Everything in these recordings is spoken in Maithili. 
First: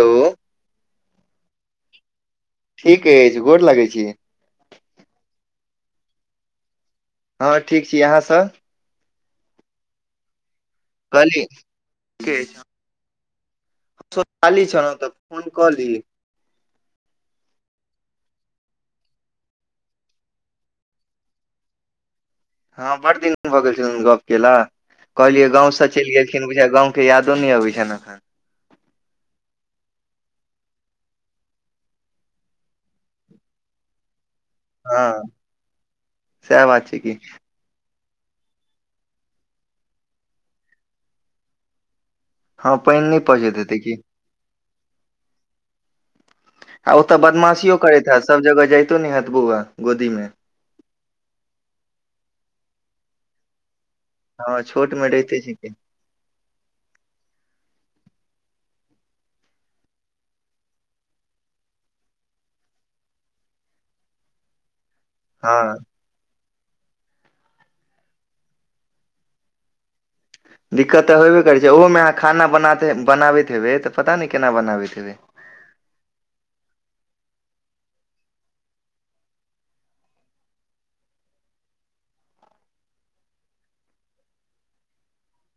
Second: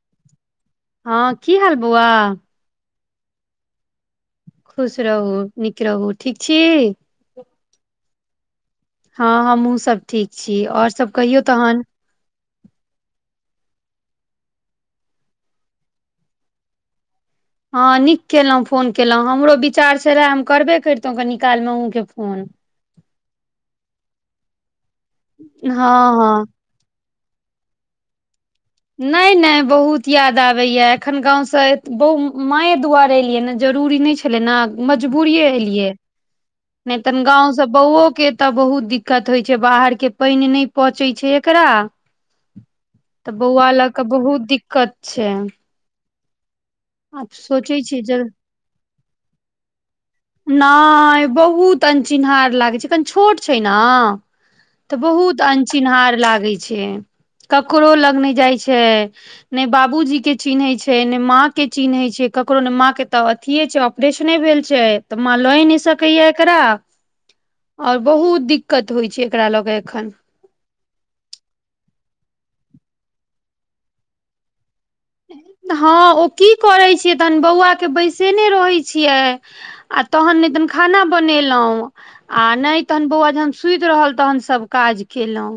हो हँ की हाल बौआ ठीक अछि गोर लागय छी खुश रहू नीक रहू ठीक छी हँ ठीक छी अहाँसँ हँ हमहुूँ सभ ठीक छी और सब कहियौ कहली तहन ठीक अछि। हमहुँ खाली छ ने तऽ फोन कऽ लिय ह नीक केलहुँ फोन केलहुं हमरो विचार से रहे हम करबे करितो कनी काल मे अहुँ के फोन हँ बड दिन भऽ गेल छलनि गप के ल कहलियै गाँंव से हँ चलि गेलखिन हँ बुझे गाँंव यादो न अबै छै ने एखन नहि नहि बहुत याद आबैय एखन गाँवसँ बहु मायए दुआर एलियैन जरूरी जरूरि नै छलै न हँ मजबुरीये एलीयै सएह बात छै नहि त कि गांव सँ‌ ब‌उआ के तऽ बहुत दिक्कत होइ छै बाहर के पाइन नहि पचै छै एकरा हँ पानि नहि तऽ पचैत बौआ हेतै लऽ की कऽ बहुत दिक्कत छै आ ओतऽ आब बदमाशियो सोचै छी करैत जे हेत सब जगह जइतो न हेतबौआ नहि बहुत अनचिन्हार लागै छै कनी छोट छै ने हँ हँ छोट त मे रहिते बहुत छै कि अनचिन्हार लागै छै कख करो लग नहि जाइ छै ने बाबूजी के चिन्है छै ने माँ के चिन्है छै ककरो न माँ के तऽ अथीय छै ऑपरेशने भेल छै तऽ माँ हँ लय नहि सकैया एकरा आओर बहुत दिक्कत होइ छै एकरा लऽ के एखन दिक्कत तऽ होेबे करै छै ओहोमे अहाँ खाना बनाबैत हेबै तऽ पता नहि केना बनाबैत हेबै हँ ओ की करै छै छ तहन बौआ के बैसेने रहै छियै आ तहन नहि तन खाना बनेलहुं आ नहि तहन बौआ जखन सुति रहल तहन सभ काज केलहुँ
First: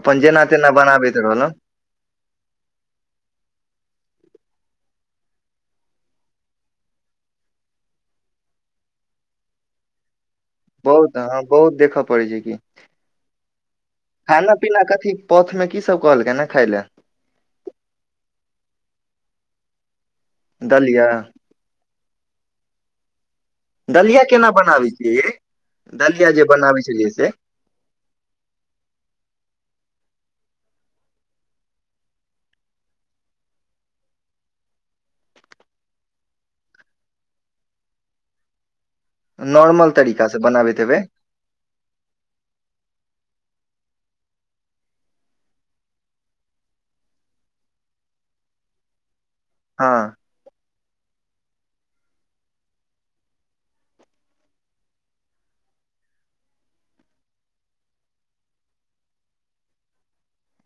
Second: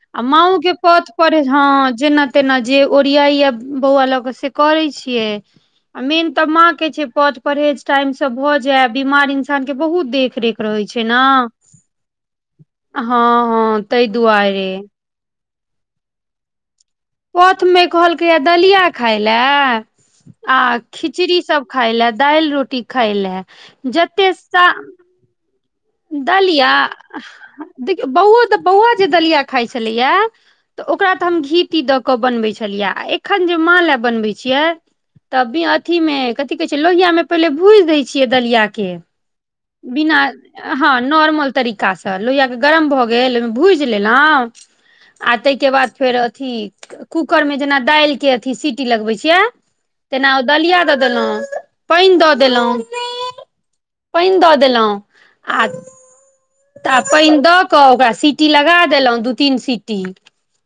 अपन आ जेना माओ तेना के कथ बनाबैत पर रहलहुँ हँ जेना तेना जे ओरियाइ या बौआ लऽ कऽ से करै छियै आ मेन तऽ माँ के छै कथ परहेज टाइम से भऽ जाय बीमार इंसान के बहुत देख रेख रहै छै बहुत ने हँ बहुत देखऽ पड़ै छै कि हँ हँ तहि खाना दुआरे पीना कथी पथ में की सब कहलकै ने खाय ले पथमे कहलकैयए दलिया खाय लए आ दलिया खिचड़ी सब खाइ ले दालि रोटी खाइ लए दलिया जते केना सा बनाबै छियै यै जे दलिया बनाबै छलियै से देखियऔ बौ तऽ बौआ जे दलिया खाय छै छलैया तऽ ओकरा तऽ हम घी ती दऽ क बनबै छलियै आ एखन जे माँले बनबै छियै तब अथिमे कथि कहै छै लोहिआमे पहिले भूजि दै छियै दलिया के नॉर्मल बिना तरीका से बनाबैत हेबै हाँ नॉर्मल तरीकासे लोहिया के गरम भऽ गेल गेल ओहिमे भूजि लेलहुँ आ ताहि के बाद फेर अथी कूकर मे जेना दाइल के अथी सीटी लगबै छी हँ तेना दलिया ददेलउ पाइन देलउ पाइन दऽ देलउ आ तऽ आ पाइन दऽ कऽ ओकरा सीटी लगा देलहुँ दू तीन सीटी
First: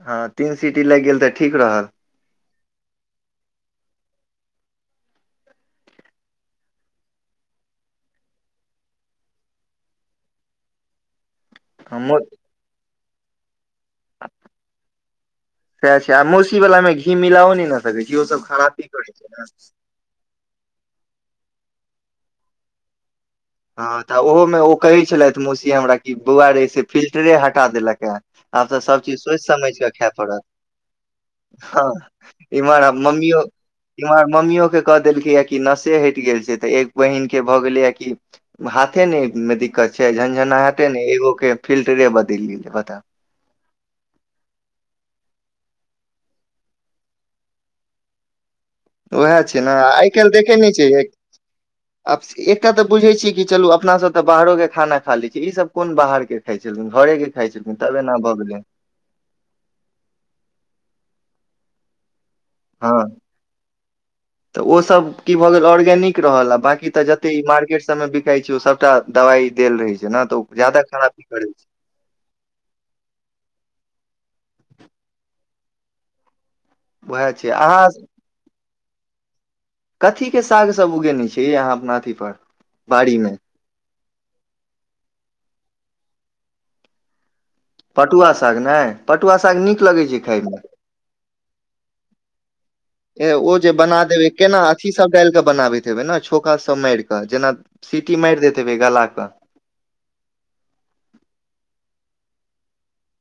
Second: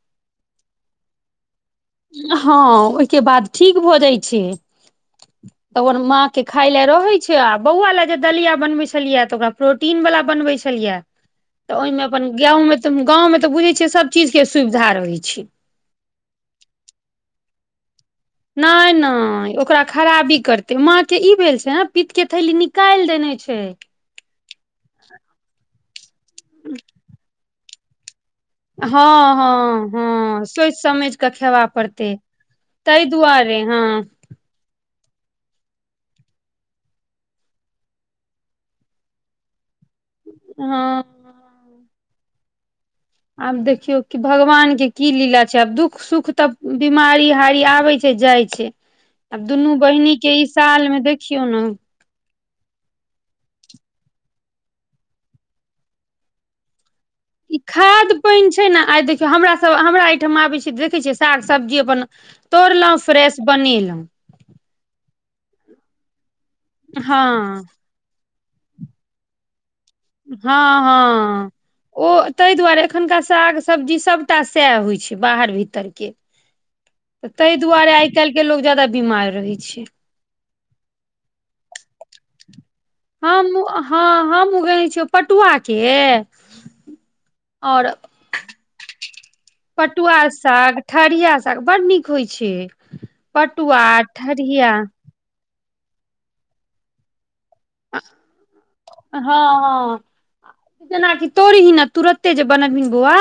हं तीन सिटी लागि गेल तऽ ठीक रहल हँ ओहिके बाद ठीक भऽ जाइ छै [unintelligible] त ओकर माँ के खाय ले रहे छै आ बौआ ले जे दलिया बनवे छलिये ते ओकरा प्रोटीन वाला बनवै छलिय यै तऽ ओहिमे हमहुँ अपन गावं मे तऽ गाँव तऽ बुझै छियै सब चीज के सुविधा रहै छै से मौसी बलामे घी मिलाउनी नै नहि नहि ओकरा खराबी करतै माछ के ई भेल छै ने पित के थैली निकालि देने छै हाँ तऽ ओहोमे ओ कहै छलथि मौसी हमरा कि बौआ रे से फिल्टरे हटा देलक हे आब तऽ सब हँ चीज सोचि समझ हँ क खाय पड़त हँ सोचि समझि कऽ खेबा ह पड़तै इमहर ताहि मम्मी दुआरे हँ इम्हर मम्मीयो के कह देलकै या कि नसे हटि गेल छै तऽ एक बहिन के भऽ गेलै हय कि हाथे नहि मे दिक्कत छै झनझना हेते ने हँ एगो के फिल्टरे बदलि बता आबत देखियौ कि भगवान के की लीला छै आब दुःख सुख तऽ बिमारी हारी आबे छै जाइ छै उएह आब छै ने दुनू आइ बहिनी काल्हि के ई देखे नहि साल मे छियै देखियौ ना आब एकटा तऽ बुझै छी कि चलू अपना सब तऽ बाहरो के खाना खा ले छी ई सब कोन बाहर के खाइ छल ई खाद पानि छै ने आइ देखियौ हमरा सब हमरा एहिठाम आबै छै देखै छिय साग सब्जी बनल हाँ तऽ ओ सब की भऽ गेल ओर नीक रहल बाकी तऽ जते ई हँ मार्केट सब मे बिकाई छै ओ सबटा दवाई देल रहे छै ने तऽ ओ हाँ जादा खराबी हाँ करै छै ओ ताहि दुआरे एखनका साग सब्जी सबटा सएह होइ छै बाहर भीतर के उएह तऽ छै ताहि अहाँ दुआरे आइ काल्हिके लोक ज्यादा बीमार रहै छै कथी के साग सब उगे ने छी अहाँ अपना अथी पर बाड़ी ह मे हम उगेने छिय पटुआ के [inaudible] पटुआ साग नहि पटुआ साग नीक लगै पटुआ छै खायमे साग ठरिया साग बड़ नीक होइ छै ए ओ जे पटुआ बना देबै केना ठरिया हँ अथीसब डाल कऽ बनाबैत हेबै ने छौकासब मारि कऽ जेना सीटी मारि दैत हेबै गला हाँ कऽ हाँ जेनाकी तोरी हिना तुरत एते जे बनबही बौआ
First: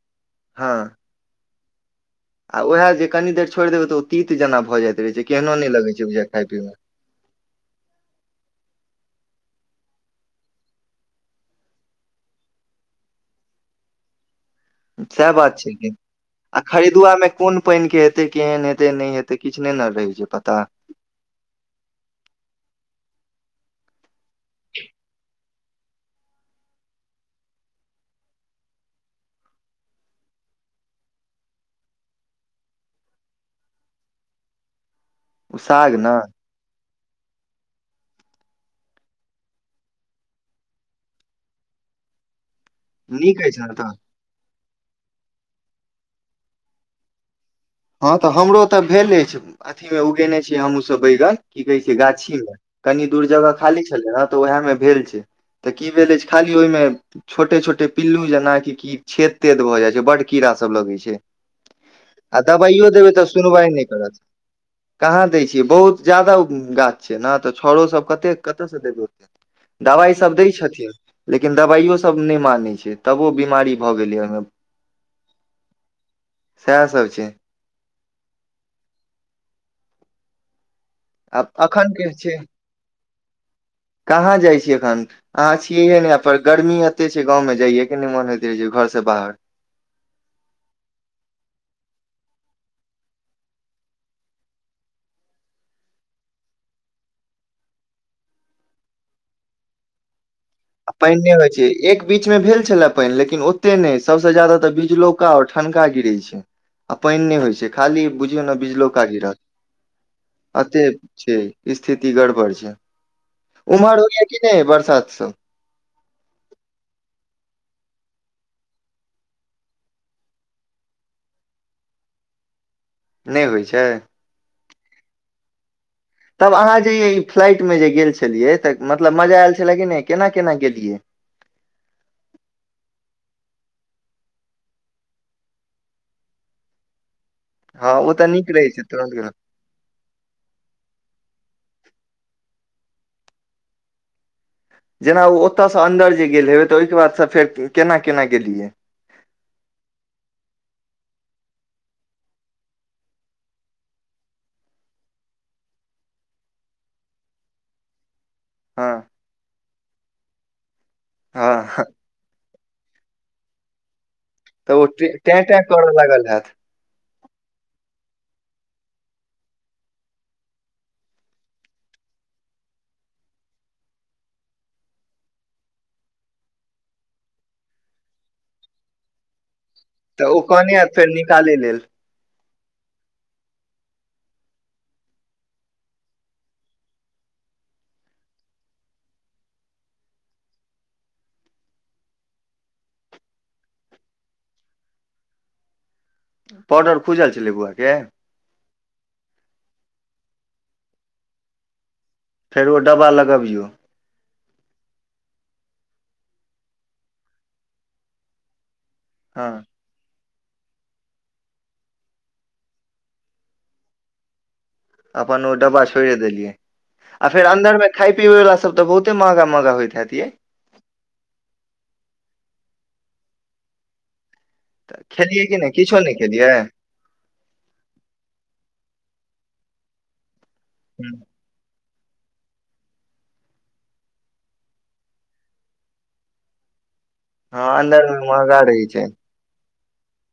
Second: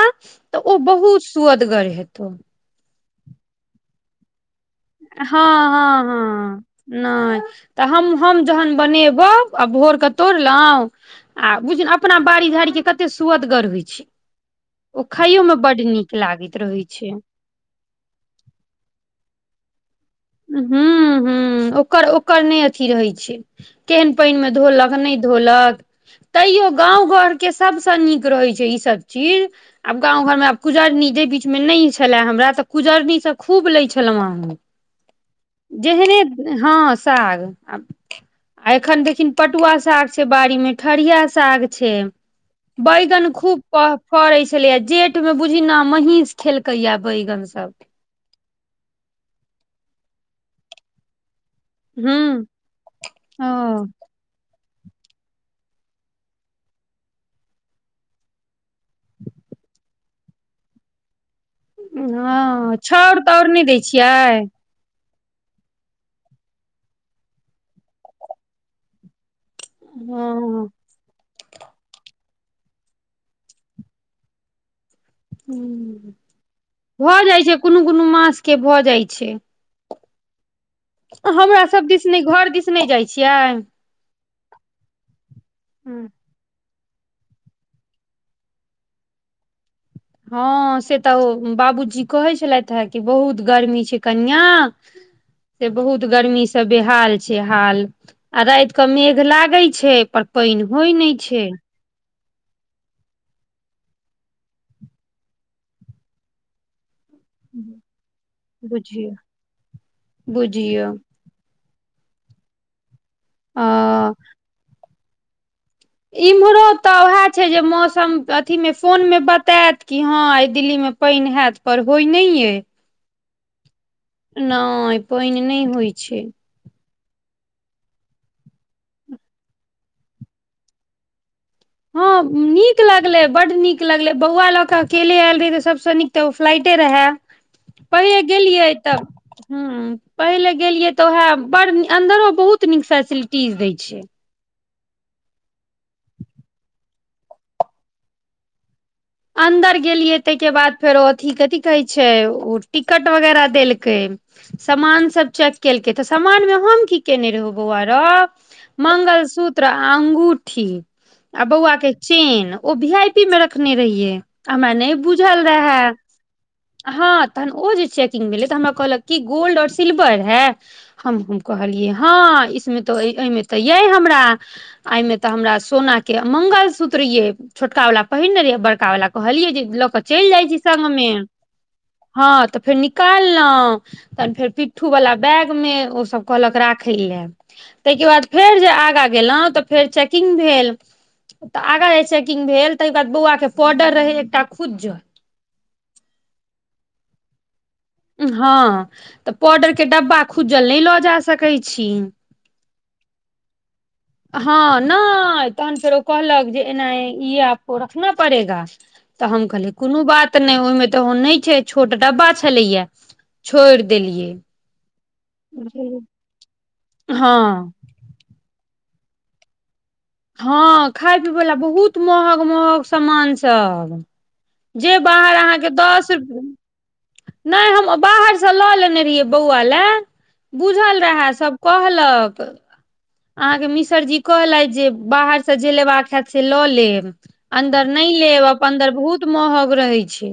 तऽ हँ ओ बहुत सुअदगर हेते आ उएह जे कनी देर छोड़ि देबै तऽ ओ तीत जेना भऽ जाइत रहै छै केहनो नहि हाँ लगै छै हाँ बुझाय खाय हाँ पियए मे नहि तऽ हम हम जहन बनेबउ आ भोरके तोड़लहुँ आ बुझल अपना बाड़ी झाड़ी के कते सुअदगर होइ छै ओ सएह खाइयो मे बात छै बड नीक लागैत आ रहै छै खरीदुआमे कोन पाइन के हेतै केहन हेतै नहि हेतै किछ नहि न गै ह्म ह्म ओकर ओकर नहि अथी रहैत छै केहन पइन मे धोलक नहि धोलक तैयो गाँव घर के सबसे नीक रहैत छै ई सब चीज आब गाँव घरमे आब पूजा कुजरनी जे बीच मे नहि छले हमरा तऽ कुजरनीसे खूब लै छलहुँ ओ साग ने जेहने हाँ साग आ आ एखन देखिन पटुआ साग छै बाड़ीमे खरिया साग छै बैगन नीक खूब अछि ने प तऽ फड़ै छै खेलैया जेठ मे बुझी न महींस खेलकै है बैंगन सब हँ तऽ हमरो तऽ भेले अछि अथीमे उगेने छीयै हमहूँसब बैगन की कहै छै गाछी हूँ मे कनि दूर ओ जगह खाली छलै ह तऽ उएह मे भेल छै तऽ की भेले छै खाली ओहिमे छोटे छोटे पिल्लू जेनाकि क छेद तेद भऽ जाय छै बड कीड़ा सब लगै छै आ हँ दबाइयो देबय छाउर तऽ ताउर सुनवाइ दै नहि करत छियै कहाँ दै छियै बहुत ज्यादा गाछ छै ने तऽ छौड़ो सब कतेक कतयसँ देबै ओतेक दबाइसब दय हँ छथिन लेकिन दबाइयो सब नहि मानय छै तबो बिमारी भए गेलय ओहिमे सएह ह सब भऽ जाइ छै कोनो कोनो मासके भऽ जाइ छै आब हमरा सब एखन के दिसनै छै घर दिसनै जाइ छियै कहाँ जाइ छी अखन अहाँ छियै हे ने पर गर्मी ते छै गाँवमे जाइयए के नहि मन होइत रहै छै घर से बाहर हँ से तऽ ओ बाबूजी कहै छलैथ हे कि बहुत गर्मी छै कनिआ से बहुत गर्मी से बेहाल छै हाल आ राइत कऽ मेघ लागैत छै पर पानि होइ नहि पैने होइ छै एक बीच मे भेल छलै पाइन लेकिन ओते नहि सब जादा तऽ बिजलौका और ठनका गिरै छै आ पाइन नहि होइ छै खाली बुझियौ ने बिजलोका बुझियौ गिरत अते बुझियौ छै स्थिति गड़बड़ छै आ उमहर होया कि नहि बरसात सब इम्हरो तऽ उएह छै जे मौसम अथीमे फोन मे बतायत कि हँ दिल्लीमे पाइन हैयत पर होइ नहि अ नहि होइ छै नहि पाइन नहि होइ छै तब अहाँ फ्लाइट मे जे गेल छलियै तऽ मतलब मजा आयल छलै कि नहि केना केना गेलियै [inaudible] हँ नीक लगलय बड्ड नीक लगलय बौआ लऽ कऽ अकेले आयल रही तऽ सभसँ नीक तऽ ओ फ्लाइटे रहय हँ ओ पहिले तऽ नीक रहै गेलियै छै तऽ तुरन्त गेलौ ह पहिले गेलियै तऽ उएह बड़ अन्दरो बहुत बहुत नीक फेसिलिटीज दै छै जेना ओ ओतयसँ अन्दर जे गेल हेबै तऽ ओहिके बादसँ फेर केना केना गेलियै अन्दर गेलियए ताहिके बाद फेरो अथी कथी कहै छै ओ टिकट वगैरह देलकै सामान सब चेक केलकै तऽ सामान मे हम की केने रहौ बौआ रौ हँ मंगलसूत्र अंगूठी आ बौआ हँ के चेन ओ भी आई पी मे रखने रहिये हमरा तऽ ओ नहि टें बुझल टें करय रहैहं लागल हैत तहन ओ जे चेकिंग भेले तऽ हमरा कहलक क गोल्ड ओर सिल्वर है हमहुँ कहलियै हँ इसमे तो मे ते ये हमरा एहिमे ते हमरा सोना के मंगलसूत्र ये छोटका वाला पहिरने रहियै बड़का वाला कहलियै जे लऽ क चलि तऽ ओ जाइ छी कहने हैत फेर संगमे निकालै लेल हँ तऽ फेर निकाललहुँ तहन फेर पिट्ठूवला बैगमे ओसभ कहलक राखय लेए ताहिके बाद फेर जे आगाँ गेलहुँ तऽ फेर चेकिंग भेल तऽ आगाँ जे चेकिंग भेल तऽ ई के बाद बौआके पॉर्डर रहै एकटा खूद ज पर्डर खुजल छलै बौआ के हँ तऽ पाडर के डब्बा खुजल नहि लऽ जा सकैत छी फेर ओ डब्बा लगाबियौ हँ नहि तहन फेरो ओ कहलक जे एना ई आपको रखना पड़ेगा तऽ हम हँ कहलियै कोनो बात तऽ नहि ओहिमे तऽ ओ नहि छै छोट डब्बा छलैया छोड़ि देलियै अपन ओ डब्बा बुझलियै। छोइड़ देलियै आ हँ फेर अन्दर में खाय पियबै वला सब त बहुते महांगा महांगा होइ छै हँ खाय पियबै बला बहुत महंग महंग सामानसब जे तऽ बाहर खेलियै कि अहाँके नहि किछो दस नहि खेलियै रूप नहि हम बाहर से लऽ लेने रहियै बौआ ल बुझल रह सब कह लक अह मिसर जी कहल जे बाहर से जे लेबाक हयत से लऽ लेब हँ अन्दर नहि मे महंगा लेब रहै अन्दर छै बहुत महग रहै छै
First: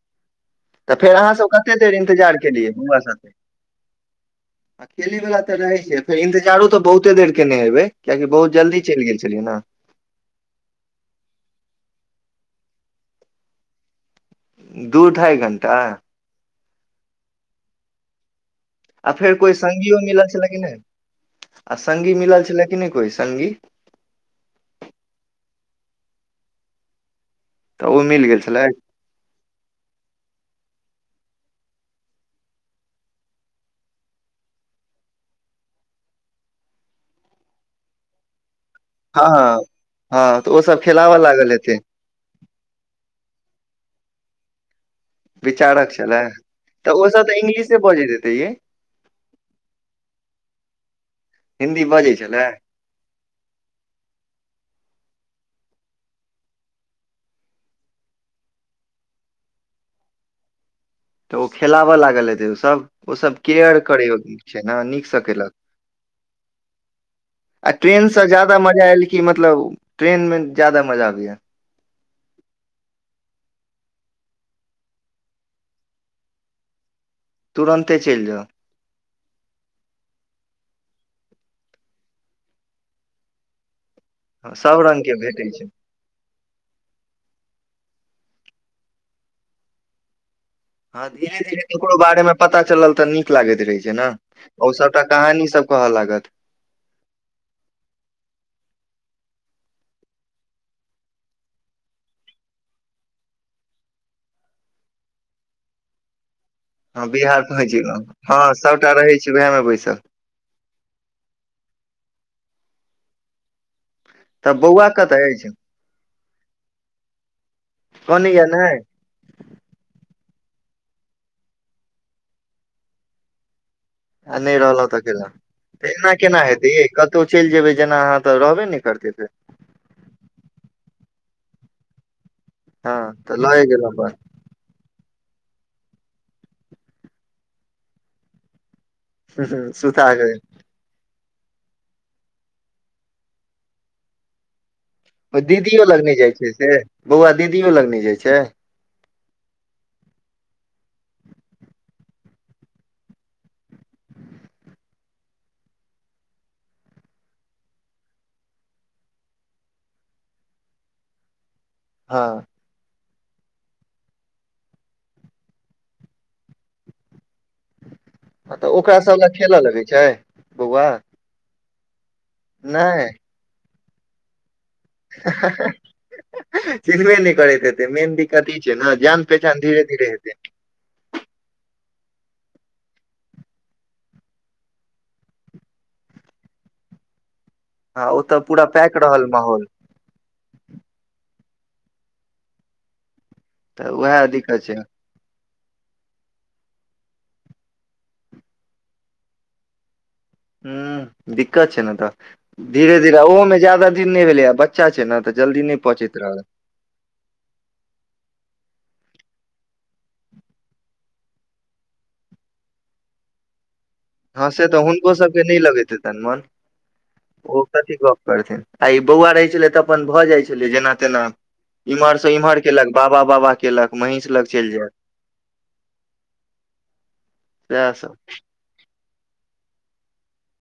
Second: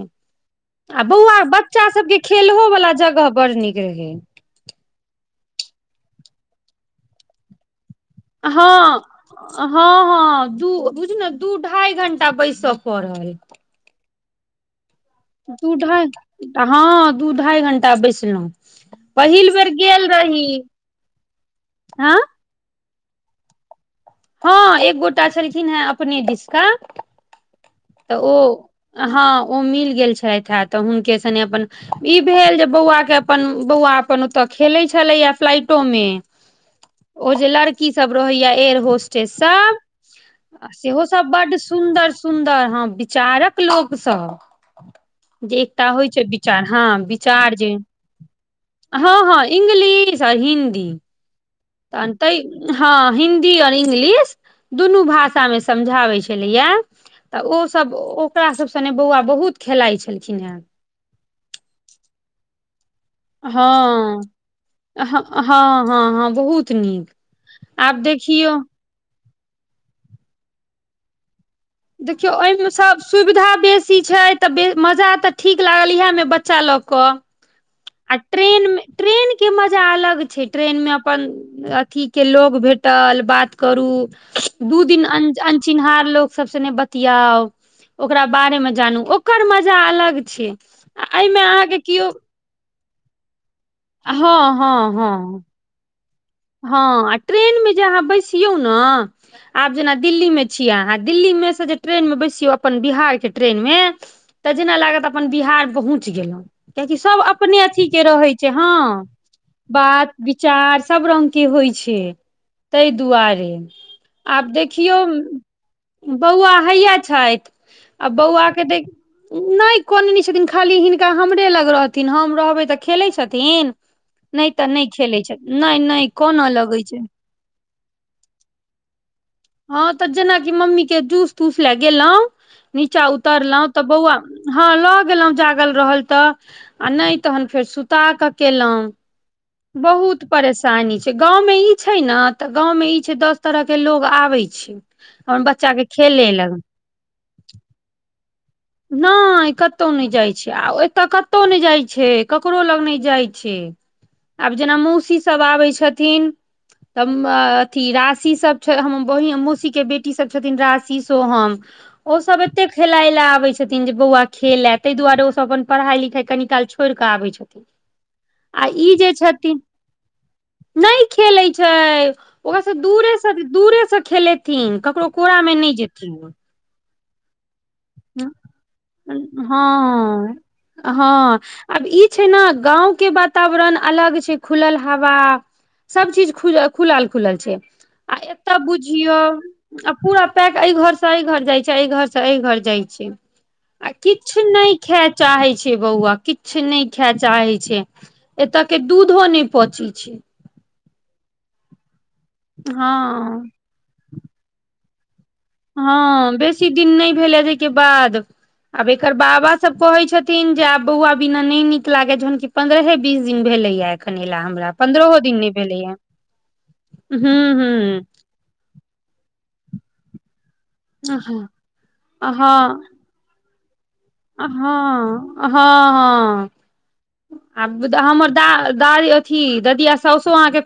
तऽ आ फेर अहाँ बौआ सब कते बच्चा देर सभके इन्तजार केलियै खेलहोवला बौआ जगह साथे बड़ नीक रहै आ खेलै वला तऽ रहै छै फेर इंतजारो तऽ बहुते देर केने हेबै कियाकि बहुत जल्दी हँ चलि गेल छलियै ने हँ हँ दू बुझ ने दू ढाइ घण्टा टा बयीस सपड़ल दू ढाइ घण्टा ऽ हँ दू ढाइ घंटा बैसलहुँ आ फेर पहिल कोइ बेर संगी गेल मिलल रही छलै कि नहि आ संगी हँ मिलल छलैय कि नहि कोइ संगी हँ एक गोटा छलखिन हेँ अपने दिश का तऽ मिल ओ गेल छलै हँ ओ मिल गेल छथि हैत तऽ हुनके सनि अपन ई भेल जे बौआ के अपन बौआ अपन ओतऽ खेले छलैय या फ्लाइटो ओजे लड़की सब रहय ये एयर हँ होस्टेस सब हँ तऽ ओसभ सेहो खेलाबऽ सब लागल बड हेतै सुंन्दर सुन्दर हँ विचारक लोकसँ जे एकटा विचारक होइ छै छलै विचार हँ तऽ ओसभ तऽ विचार जे इंग्लिशे बजैत हेतै ये हँ हँ इंग्लिश आ हिन्दी हिन्दी त बजै छलै तऽ हँ हिन्दी आओर इंग्लिश दुनू भाषा मे समझाबै छलैया तऽ ओसभ ओकरा सभ सने बौआ बहुत खेलाइत छलखिन हेँ तऽ ओ खेलाब लागल हेतै ओ सभ ओ सब हँ केयर करै छै न निक से हँ केलक हँ हँ हँ बहुत नीक आ आब ट्रेनसँ देखियौ ज्यादा मजा आयल कि मतलब ट्रेनमे ज्यादा मजा अबैए देखियौ एहिमे सभ सुविधा बेसी छै तऽ बे मजा तऽ ठीक लागल इएहमे बच्चा लक पक तुरन्ते चलि जाउ ट्रेने के मजा अलग छै ट्रेन मे अपन अथीके लोग भेटल बात करू सब दू रंग दिन के अ भेटै छै अनछिनहार लोक सब से ने बतियाउ ओकरा बारे मे जानू ओकर मजा अलग छै आ हँ धीरे एहिमे धीरे अहाँके ककरो केओ बारे मे पता चलल तऽ नीक लागैत रहै छै ने हँ ओ हँ सबटा हँ कहानी सब कहऽ लागत हँ आ ट्रेनमे जे अहाँ बैसियौ न आब जेना दिल्लीमे छियै अहाँ दिल्लीमे मे से जे ट्रेन मे बैसियौ अपन बिहार के ट्रेन मे तऽ जेना लागत अपन बिहार पहुँच गेलौं कियकि हँ सब बिहार अपने पहुँच अथी गेलहुँ के रहै छै हँ सभटा रहै छी उएह मे बैसल बात विचार सब रंग के होइ छै ताहि दुआरे आब तऽ बौआ देखियौ कतऽ अछि बौआ हैया छथि आ कने या बौआ के नहि देख नहि कनैय नहि छथि छथिन खाली हिनका हमरे लग रहथिन हम रहबै तऽ खेलैत छथिन आ नहि तऽ नहि रहलहुँ खेलै केला छै नहि तऽ नहि एना केना कानऽ हेतै लगै यय छै कतहु चलि जेबै जेना अहाँ तऽ रहबे नै करतै फेर हँ तऽ जेनाकि मम्मी के जूस तूस लए गेलहुँ हँ नीचा उतर लौ लए तऽ गेलहुँ बौआ हँ ल गेलहुँ जागल रहल तऽ आ नहि तहन फेर सुता क केलहुँ बस सुता बहुत कऽ परेशानी छै गाँवमे ई छै ने तऽ गाँव मे ई छै दस तरह के लोग आबै छै ओ हमर बच्चा दीदियो के लगने खेले जाइ छै लग से बौआ दीदियो लगने जाय छै नहि कतहु नहि जाइ छै आ एतय कतहु नहि जाइ छै ककरो लग नहि जाइ छै आब जेना मौसीसभ आबै छथिन त म अथी राशि सब हमर बहि मौसी के बेटी सब छथिन राशि सोहम ओ हँ सब एते खेलाय ले आबै छै छथिन जे बौआ खेले ता दुआरे ओसभ अपन पढ़ाई लिखाई कनी काल छोड़िकऽ आबैत छथि तऽ आ ई ओकरा जे सब लग खेलऽ छथिन लगै छै बौआ नहि खेलै छई ओकरा से नहि दूरे से दुरे खेले थिन ककरो कोरा मे नहि जेथिन चिन्हेबे नइ करैत हेत ह्म धीरे हेतै हँ हाँ आब ई छै ने गाँंव के वातावरण अलग छै खुलल हवा सब चीज खुजल खुलल खुलल छै हँ आ ओतऽ एत पूरा पैक बुझियौ रहल माहौल आ पूरा पैक एहि घर से एहि घर जाइ छै च अय घर स अय घर जाय छै आ तऽ उएह किछु दिक्कत नहि छै खेए चाहै छै छै बौआ किछु नहि खे‌ए चाहे छै एतय के दूधो नहि पचै छै हं दिक्कत छै ने तऽ धीरे धीरे हँ ओहोमे ज्यादा दिन नहि भेलै ह बच्चा छै ने तऽ जल्दी नहि पहुँचैत हँ रहल बेसी दिन नहि भेलै जेहिके बाद आब एक एकर बाबा सब कहे छथिन जे आब बौआ बिना नहि नीक लागे जहन कि पन्द्रहे बीस दिन भेले या हँ से तऽ हुनको सभके नहि लगैत हेतैन मोन हूँ ओ कथी हूँ गप करथिन आ ई बौआ रहै छलै अपन भऽ जाय छलै जेना तेना हँ इम्हर स इम्हर केलक बाबा बाबा केलक महींष हँ लग चलि जायत हँ हँ आब सएह दा सब हमर दा दाय अथी ददिया साउसो अहाँके